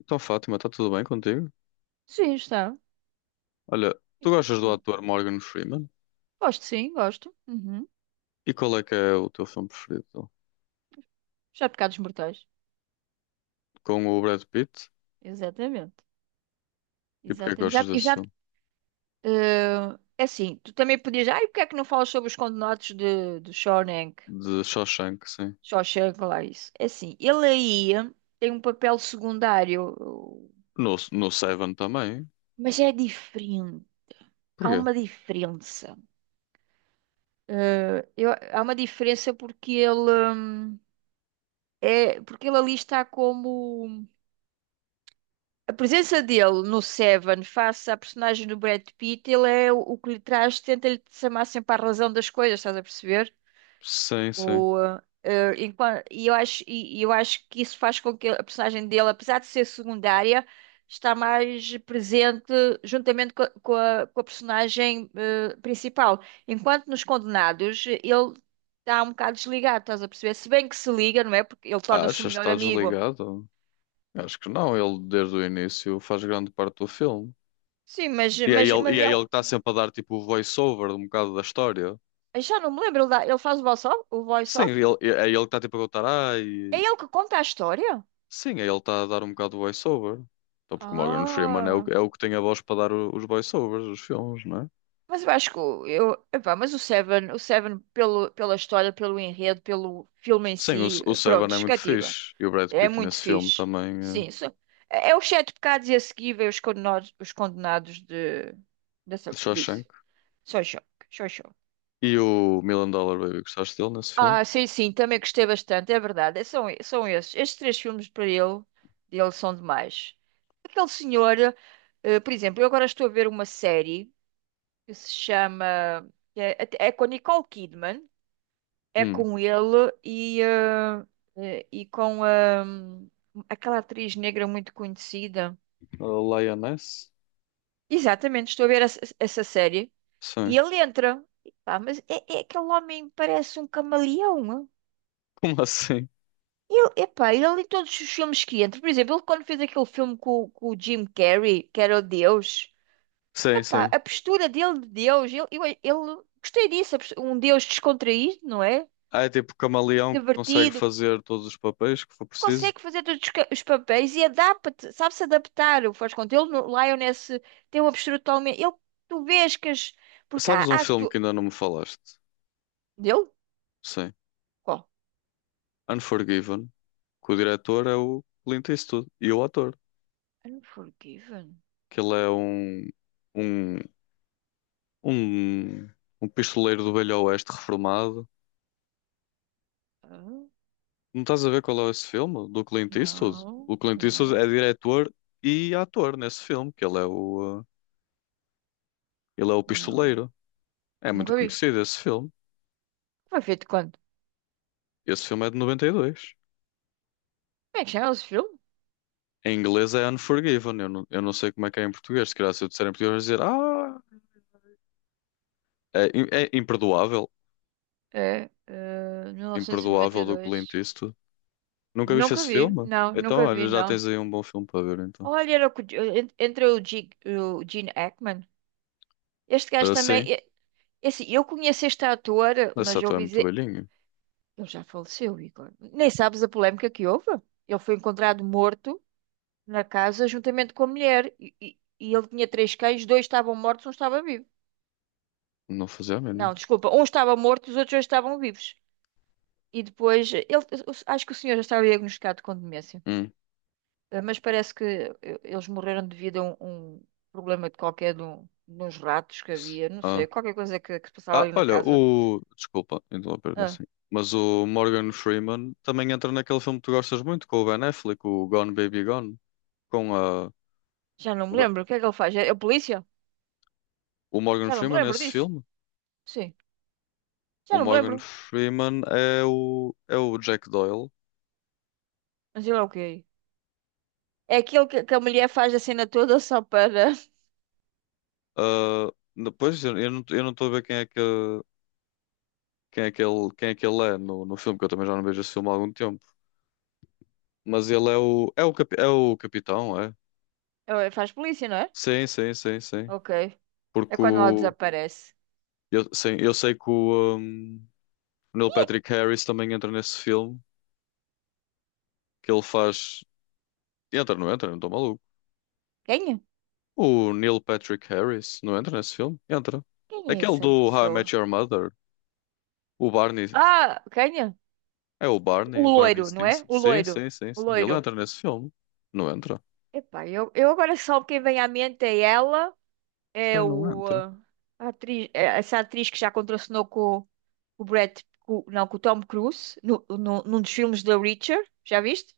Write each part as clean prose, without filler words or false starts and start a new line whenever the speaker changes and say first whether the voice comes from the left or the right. left: Então, Fátima, está tudo bem contigo?
right: Sim, está.
left: Olha, tu gostas do ator Morgan Freeman?
right: Gosto, sim, gosto. Uhum.
left: E qual é que é o teu filme preferido, então?
right: Já pecados mortais.
left: Com o Brad Pitt?
right: Exatamente.
left: E porquê que
right: Exatamente.
left: gostas
right: Já, eu
left: desse
right: já,
left: filme?
right: é assim, tu também podias. Ai, porque é que não falas sobre os condenados de Shawshank?
left: De Shawshank, sim.
right: Shawshank, lá isso. É assim, ele aí tem um papel secundário,
left: No Seven também?
right: mas é diferente. Há
left: Porquê?
right: uma diferença. Há uma diferença porque ele, é porque ele ali está como. A presença dele no Seven face à personagem do Brad Pitt, ele é o que lhe traz, tenta-lhe chamar sempre à razão das coisas, estás a perceber?
left: Sim, sim.
right: O, eh, eh, enquan- e eu acho que isso faz com que a personagem dele, apesar de ser secundária, está mais presente juntamente com a personagem principal. Enquanto nos Condenados, ele está um bocado desligado, estás a perceber? Se bem que se liga, não é? Porque ele
left: Achas
right: torna-se o
left: que
right: melhor
left: está
right: amigo.
left: desligado? Acho que não, ele desde o início faz grande parte do filme.
right: Sim, mas,
left: E é
right: mas,
left: ele,
right: mas
left: e é
right: é.
left: ele que está sempre a dar tipo o voice-over de um bocado da história.
right: Eu já não me lembro. Ele faz o voice-off? O
left: Sim, ele,
right: voice-off?
left: é ele que está tipo a contar,
right: É
left: ai.
right: ele que conta a história?
left: Sim, aí ele está a dar um bocado de voice-over. Então, porque o Morgan Freeman é o,
right: Ah.
left: é o que tem a voz para dar os voice-overs, os filmes, não é?
right: Mas eu acho que o- eu, epá, mas o Seven pelo, pela história, pelo enredo, pelo filme em
left: Sim, o,
right: si,
left: o Seven
right: pronto,
left: é muito
right: cativa.
left: fixe. E o Brad
right: É
left: Pitt
right: muito
left: nesse filme
right: fixe.
left: também,
right: Sim, isso, é os sete pecados e a seguir vem os condenados de,
left: de
right: dessa,
left: Shawshank.
right: disso. Só choque, só choque.
left: E o Million Dollar Baby, gostaste dele nesse filme?
right: Ah, sim, sim, também gostei bastante, é verdade. São esses. Estes três filmes para ele, dele são demais. Aquele senhor, por exemplo, eu agora estou a ver uma série que se chama, que é com a Nicole Kidman, é
left: Hum.
right: com ele e com aquela atriz negra muito conhecida.
left: A Lioness?
right: Exatamente, estou a ver essa série
left: Sim.
right: e ele entra. E pá, mas é aquele homem parece um camaleão.
left: Como assim?
right: Ele ali todos os filmes que entra, por exemplo, ele quando fez aquele filme com o Jim Carrey, que era o Deus,
left: Sim,
right: epá,
left: sim.
right: a postura dele de Deus, ele gostei disso, um Deus descontraído, não é?
left: Ah, é tipo camaleão que consegue
right: Divertido,
left: fazer todos os papéis que for preciso.
right: consegue fazer todos os papéis e adapta-te, sabe-se adaptar, o faz conta. Ele no Lioness tem uma postura totalmente. Ele, tu vês que as. Porque há.
left: Sabes um
right: há
left: filme
right: tu.
left: que ainda não me falaste?
right: Dele?
left: Sim.
right: Qual?
left: Unforgiven. Que o diretor é o Clint Eastwood e o ator.
right: Unforgiven?
left: Que ele é um, um, um pistoleiro do Velho Oeste reformado.
right: Ah,
left: Não estás a ver qual é esse filme do Clint Eastwood?
right: não,
left: O Clint Eastwood
right: não,
left: é diretor e ator nesse filme, que ele é o
right: não.
left: pistoleiro. É muito
right: Nunca vi.
left: conhecido esse filme.
right: Foi feito quando?
left: Esse filme é de 92.
right: Como é que chama esse filme?
left: Em inglês é Unforgiven. Eu não sei como é que é em português. Se calhar se eu disser em português, vão dizer ah, é, é imperdoável. Imperdoável do
right: 1992.
left: Clint Eastwood. Nunca viste
right: Nunca
left: esse
right: vi,
left: filme?
right: não,
left: Então,
right: nunca
left: olha,
right: vi,
left: já
right: não.
left: tens aí um bom filme para ver, então.
right: Olha, era entre o Gene Hackman. Este gajo
left: Ah,
right: também.
left: sim.
right: É assim, eu conheço este ator,
left: Essa
right: mas eu
left: ator é
right: ouvi
left: muito
right: dizer.
left: velhinho?
right: Ele já faleceu, Igor. Nem sabes a polémica que houve. Ele foi encontrado morto na casa juntamente com a mulher. E ele tinha três cães, dois estavam mortos, um estava vivo.
left: Não fazia a mínima.
right: Não, desculpa, um estava morto, os outros dois estavam vivos. E depois, ele, acho que o senhor já estava diagnosticado com demência.
left: Hum.
right: Mas parece que eles morreram devido a um problema de qualquer de uns ratos que havia, não sei,
left: Ah.
right: qualquer coisa que se passava
left: Ah,
right: ali na
left: olha,
right: casa.
left: o. Desculpa interromper
right: Ah,
left: assim. Mas o Morgan Freeman também entra naquele filme que tu gostas muito, com o Ben Affleck, o Gone Baby Gone. Com a.
right: já não
left: O
right: me
left: Ben-
right: lembro. O que é que ele faz? É a polícia?
left: o Morgan
right: Já não me
left: Freeman
right: lembro
left: nesse
right: disso.
left: filme.
right: Sim,
left: O
right: já não me
left: Morgan
right: lembro.
left: Freeman é o Jack Doyle.
right: Mas ele é o quê? É aquele que a mulher faz a cena toda só para.
left: Ah, depois eu não estou a ver quem é que quem é que ele é no filme, que eu também já não vejo esse filme há algum tempo. Mas ele é o. É o, é o capitão, é?
right: Faz polícia, não é?
left: Sim, sim, sim, sim.
right: Ok. É
left: Porque
right: quando ela
left: o,
right: desaparece.
left: eu, sim, eu sei que o Neil Patrick Harris também entra nesse filme, que ele faz. Entra? Não estou maluco.
right: Quem é?
left: O Neil Patrick Harris não entra nesse filme? Entra.
right: Quem é
left: Aquele
right: essa
left: do How I Met
right: pessoa?
left: Your Mother, o Barney.
right: Ah, quem é?
left: É o Barney,
right: O
left: Barney
right: loiro, não é?
left: Stinson.
right: O
left: Sim,
right: loiro.
left: sim, sim,
right: O
left: sim. Ele
right: loiro.
left: entra nesse filme? Não entra.
right: Epá, eu agora só quem vem à mente é ela.
left: Esse
right: É
left: cara não
right: o,
left: entra.
right: ah, a atriz, é essa atriz que já contracenou com o Brad, com, não, com o Tom Cruise, no, no, num dos filmes da Reacher. Já viste?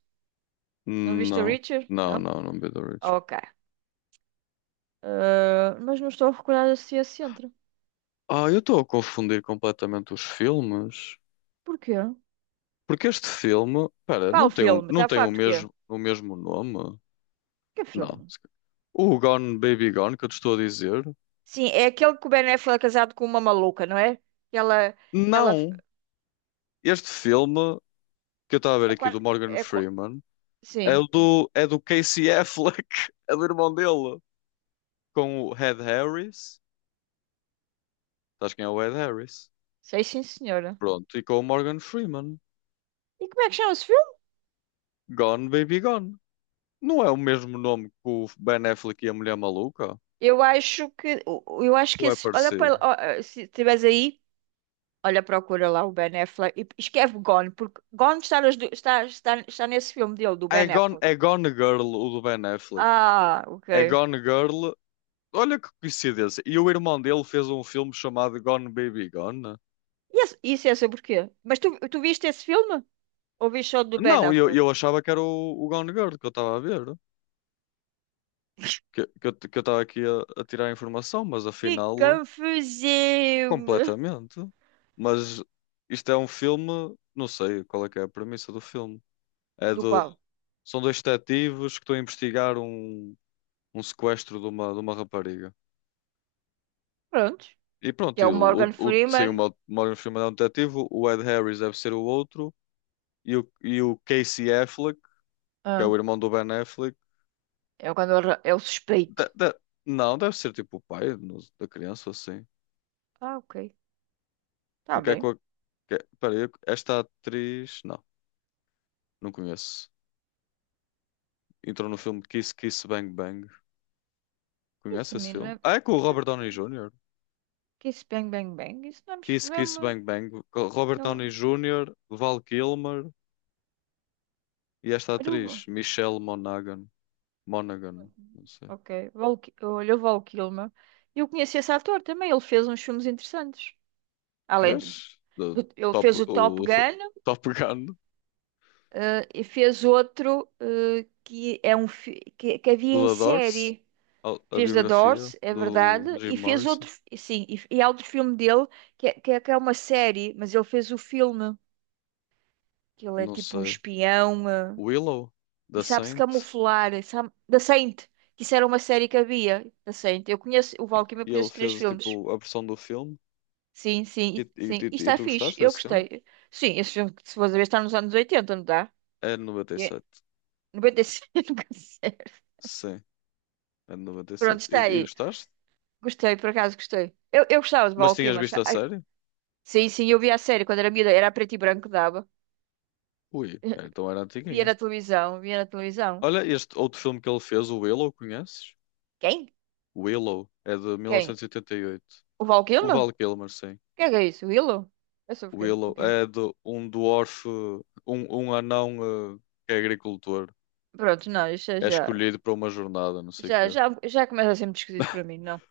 right: Não viste a
left: Não,
right: Reacher?
left: não,
right: Não?
left: não, não Be the Rich.
right: Ok. Ah, mas não estou a recordar se é centro.
left: Ah, eu estou a confundir completamente os filmes.
right: Porquê?
left: Porque este filme, pera,
right: Qual
left: não tem, um
right: filme?
left: não
right: Está a
left: tem
right: falar
left: o
right: de quê?
left: mesmo, o mesmo nome.
right: Que
left: Não.
right: filme?
left: O Gone Baby Gone que eu te estou a dizer.
right: Sim, é aquele que o Ben Affleck é casado com uma maluca, não é? Que ela, que ela
left: Não. Este filme que eu estava a ver
right: é,
left: aqui do Morgan
right: é qua-
left: Freeman é
right: sim,
left: é do Casey Affleck, é do irmão dele, com o Ed Harris. Sabes quem é o Ed Harris?
right: sei sim, senhora.
left: Pronto, e com o Morgan Freeman.
right: E como é que chama-se.
left: Gone Baby Gone. Não é o mesmo nome que o Ben Affleck e a Mulher Maluca?
right: Eu acho que
left: Ou é
right: esse, olha para,
left: parecido?
right: ó, se estiveres aí, olha, procura lá o Ben Affleck e escreve Gone, porque Gone está, está nesse filme dele, do Ben Affleck.
left: É Gone Girl, o do Ben Affleck.
right: Ah,
left: É
right: ok.
left: Gone Girl. Olha que coincidência. E o irmão dele fez um filme chamado Gone Baby Gone, né?
right: Isso é sobre o quê? Mas tu viste esse filme? Ou viste só do Ben
left: Não, eu,
right: Affleck?
left: eu achava que era o Gone Girl que eu estava a ver. Que eu estava aqui a tirar informação, mas
right: Que
left: afinal,
right: confusão, meu!
left: completamente. Mas isto é um filme, não sei qual é que é a premissa do filme. É
right: Do
left: do,
right: qual?
left: são dois detetives que estão a investigar um sequestro de uma rapariga.
right: Pronto.
left: E
right: Que
left: pronto,
right: é
left: e
right: o Morgan
left: sem
right: Freeman.
left: uma filme é um detetive, o Ed Harris deve ser o outro, e o Casey Affleck que é
right: Ah,
left: o irmão do Ben Affleck.
right: é o quando ele é o suspeito.
left: De- de- não, deve ser tipo o pai da criança, assim.
right: Ah, ok. Tá
left: Porque é com
right: bem.
left: a. É, espera aí, esta atriz. Não, não conheço. Entrou no filme Kiss Kiss Bang Bang. Conhece
right: Isso,
left: esse
right: menino,
left: filme? Ah, é com o Robert Downey
right: não.
left: Jr.
right: Que isso, bang, bang, bang. Isso não é,
left: Kiss
right: não é
left: Kiss
right: uma.
left: Bang Bang, com Robert
right: Não,
left: Downey Jr., Val Kilmer e esta
right: Aruba.
left: atriz, Michelle Monaghan. Monaghan, não sei.
right: Ok. Olha, o Val Kilmer. Eu conheci esse ator também. Ele fez uns filmes interessantes. Além
left: Vês? Do
right: ele
left: Top,
right: fez o Top
left: o
right: Gun,
left: Top Gun,
right: e fez outro, que é que havia
left: do
right: em
left: The Doors,
right: série.
left: a, a
right: Fez da
left: biografia
right: Doors, é
left: do
right: verdade, e
left: Jim
right: fez
left: Morrison.
right: outro, sim, e há outro filme dele que é uma série, mas ele fez o filme, que ele é
left: Não
right: tipo um
left: sei,
right: espião.
left: Willow,
right: E
left: da
right: sabe-se
left: Saint,
right: camuflar. Sabe. Da Saint. Que Isso era uma série que havia. Da Saint. Eu conheço o Valkyrie, eu
left: e ele
right: conheço três
left: fez
right: filmes.
left: tipo a versão do filme.
right: Sim, sim,
left: E, e,
right: sim. E
left: e- e
right: está
left: tu
right: fixe.
left: gostaste
right: Eu
left: desse filme?
right: gostei. Sim, esse filme, que se for ver, está nos anos 80, não está?
left: É de noventa e
right: É,
left: sete
right: 95, nunca sei.
left: Sim, é de
right: Pronto,
left: 97. E,
right: está
left: sete. E
right: aí.
left: gostaste?
right: Gostei, por acaso gostei. Eu gostava de
left: Mas
right: Valkyrie,
left: tinhas
right: mas.
left: visto
right: Ah,
left: a série?
right: sim, sim, eu via a série quando era miúda. Era a preto e branco que dava.
left: Ui, é, então era
right: Via
left: antiguinha.
right: na televisão, via na televisão.
left: Olha, este outro filme que ele fez, o Willow, conheces?
right: Quem?
left: Willow, é de mil
right: Quem?
left: novecentos e oitenta e oito.
right: O
left: O
right: Valkyrie?
left: Val Kilmer, sim.
right: Quem é que é isso? O Willow? É sobre o quê?
left: Willow
right: O quê?
left: é de um dwarf, um anão que é agricultor.
right: Pronto, não, isso é
left: É
right: já.
left: escolhido para uma jornada, não sei o
right: Já,
left: quê.
right: já, já começa a ser muito esquisito para mim, não?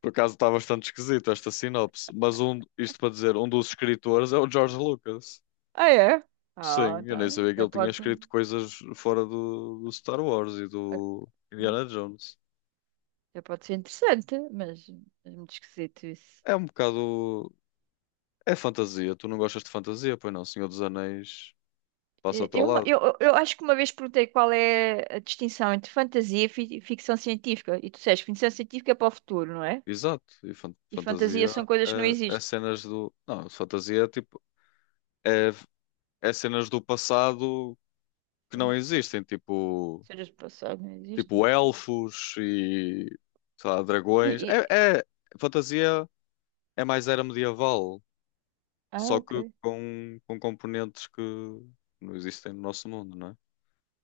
left: Por acaso está bastante esquisito esta sinopse, mas isto para dizer, um dos escritores é o George Lucas.
right: Ah, é? Ah,
left: Sim, eu nem
right: então
left: sabia que
right: já
left: ele tinha
right: pode,
left: escrito coisas fora do Star Wars e do Indiana Jones.
right: já pode ser interessante, mas é muito esquisito isso.
left: É um bocado. É fantasia. Tu não gostas de fantasia? Pois não, Senhor dos Anéis
right: Eh,
left: passa-te ao
right: Eu, uma-
left: lado.
right: eu, eu eu acho que uma vez perguntei qual é a distinção entre fantasia e ficção científica. E tu disseste, ficção científica é para o futuro, não é?
left: Exato. E
right: E fantasia
left: fantasia
right: são coisas que não
left: é, é
right: existem.
left: cenas do. Não, fantasia é tipo. É, é cenas do passado que não
right: Cenas do
left: existem.
right: passado,
left: Tipo.
right: cenas do passado não existem.
left: Tipo elfos e, sei lá,
right: E,
left: dragões.
right: e-
left: É, é fantasia é mais era medieval,
right: Ah,
left: só
right: ok.
left: que com componentes que não existem no nosso mundo, não é?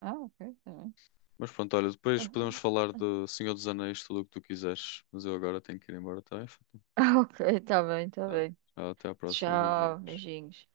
right: Ah, ok. Tá bem.
left: Mas pronto, olha,
right: Ah,
left: depois
right: ah,
left: podemos falar
right: ah.
left: de Senhor dos Anéis, tudo o que tu quiseres. Mas eu agora tenho que ir embora, tá bem?
right: Ah, ok. Tá bem, tá
left: Tá.
right: bem.
left: Até à próxima,
right: Tchau,
left: beijinhos.
right: beijinhos.